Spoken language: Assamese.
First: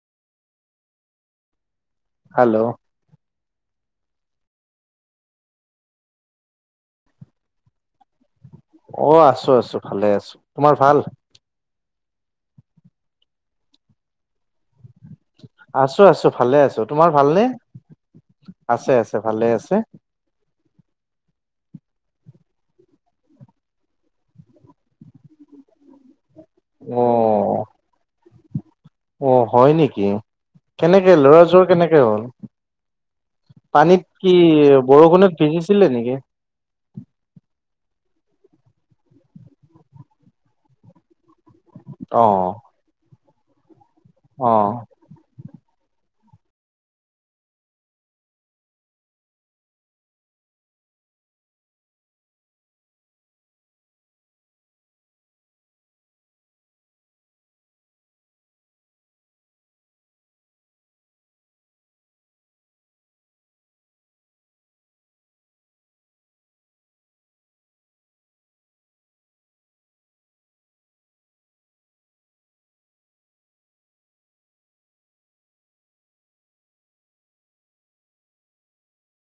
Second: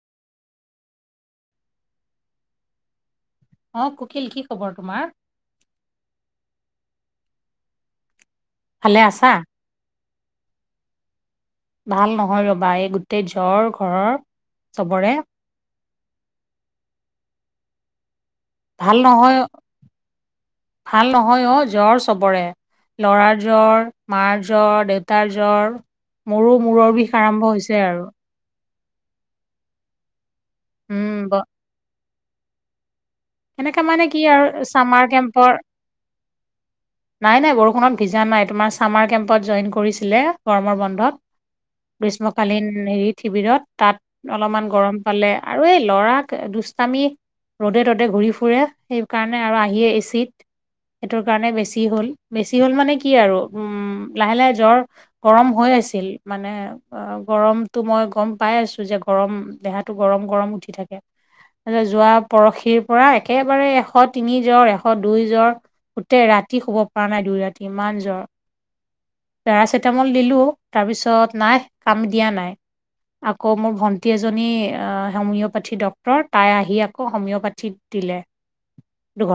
হেল্ল' অহ কুকিল। কি খবৰ তোমাৰ? ভালে অহ আছা? আছো-আছো ভালে আছো। তোমাৰ ভাল? ভাল নহয় ৰবা। এই গোটেই জ্বৰ ঘৰৰ চবৰে। আছো আছো ভালে আছো। তোমাৰ ভাল নে? ভাল নহয়, অ ভাল নহয় অ' জ্বৰ চবৰে। ল'ৰাৰ জ্বৰ, মাৰ জ্বৰ, দেউতাৰ জ্বৰ। মোৰো মূৰৰ অ বিষ আৰম্ভ হৈছে আৰু। অহ হয় নেকি? উম কেনেকে ব ল'ৰাৰ জ্বৰ কেনেকে হ'ল? সেনেকে মানে কি আৰু চামাৰ বৰষুণত কেম্পৰ ভিজিছিলে নেকি নাই-নাই বৰষুণত ভিজা নাই। তোমাৰ চামাৰ কেম্পত জইন কৰিছিলে গৰমৰ বন্ধত। অ গ্ৰীষ্মকালীন হেৰি শিবিৰত তাত অ অলপমান গৰম পালে আৰু এই ল'ৰাক দুষ্টামি ৰ'দে ততে তাতে ঘূৰি ফুৰে, সেইকাৰণে আৰু আহিয়ে এচিত। সেইটোৰ কাৰণে বেছি হ'ল। বেছি হ'ল মানে কি আৰু উম লাহে লাহে জ্বৰ গৰম হৈ আছিল মানে অ গৰমটো মই গম পাই আছো যে, গৰম দেহাটো গৰম গৰম উঠি থাকে। তাতে যোৱা পৰহিৰ পৰা একেবাৰে এশ তিনি জ্বৰ, এশ দুই জ্বৰ। গোটেই ৰাতি শুব পৰা নাই। দুই ৰাতি ইমান জ্বৰ। পেৰাচিটামোল দিলোঁ। তাৰপিছত নাই কাম দিয়া নাই। আকৌ মোৰ ভণ্টি এজনী হোমিঅপেথি ডক্তৰ তাই আহি আকৌ হোমিঅপেথি দিলে। দুঘ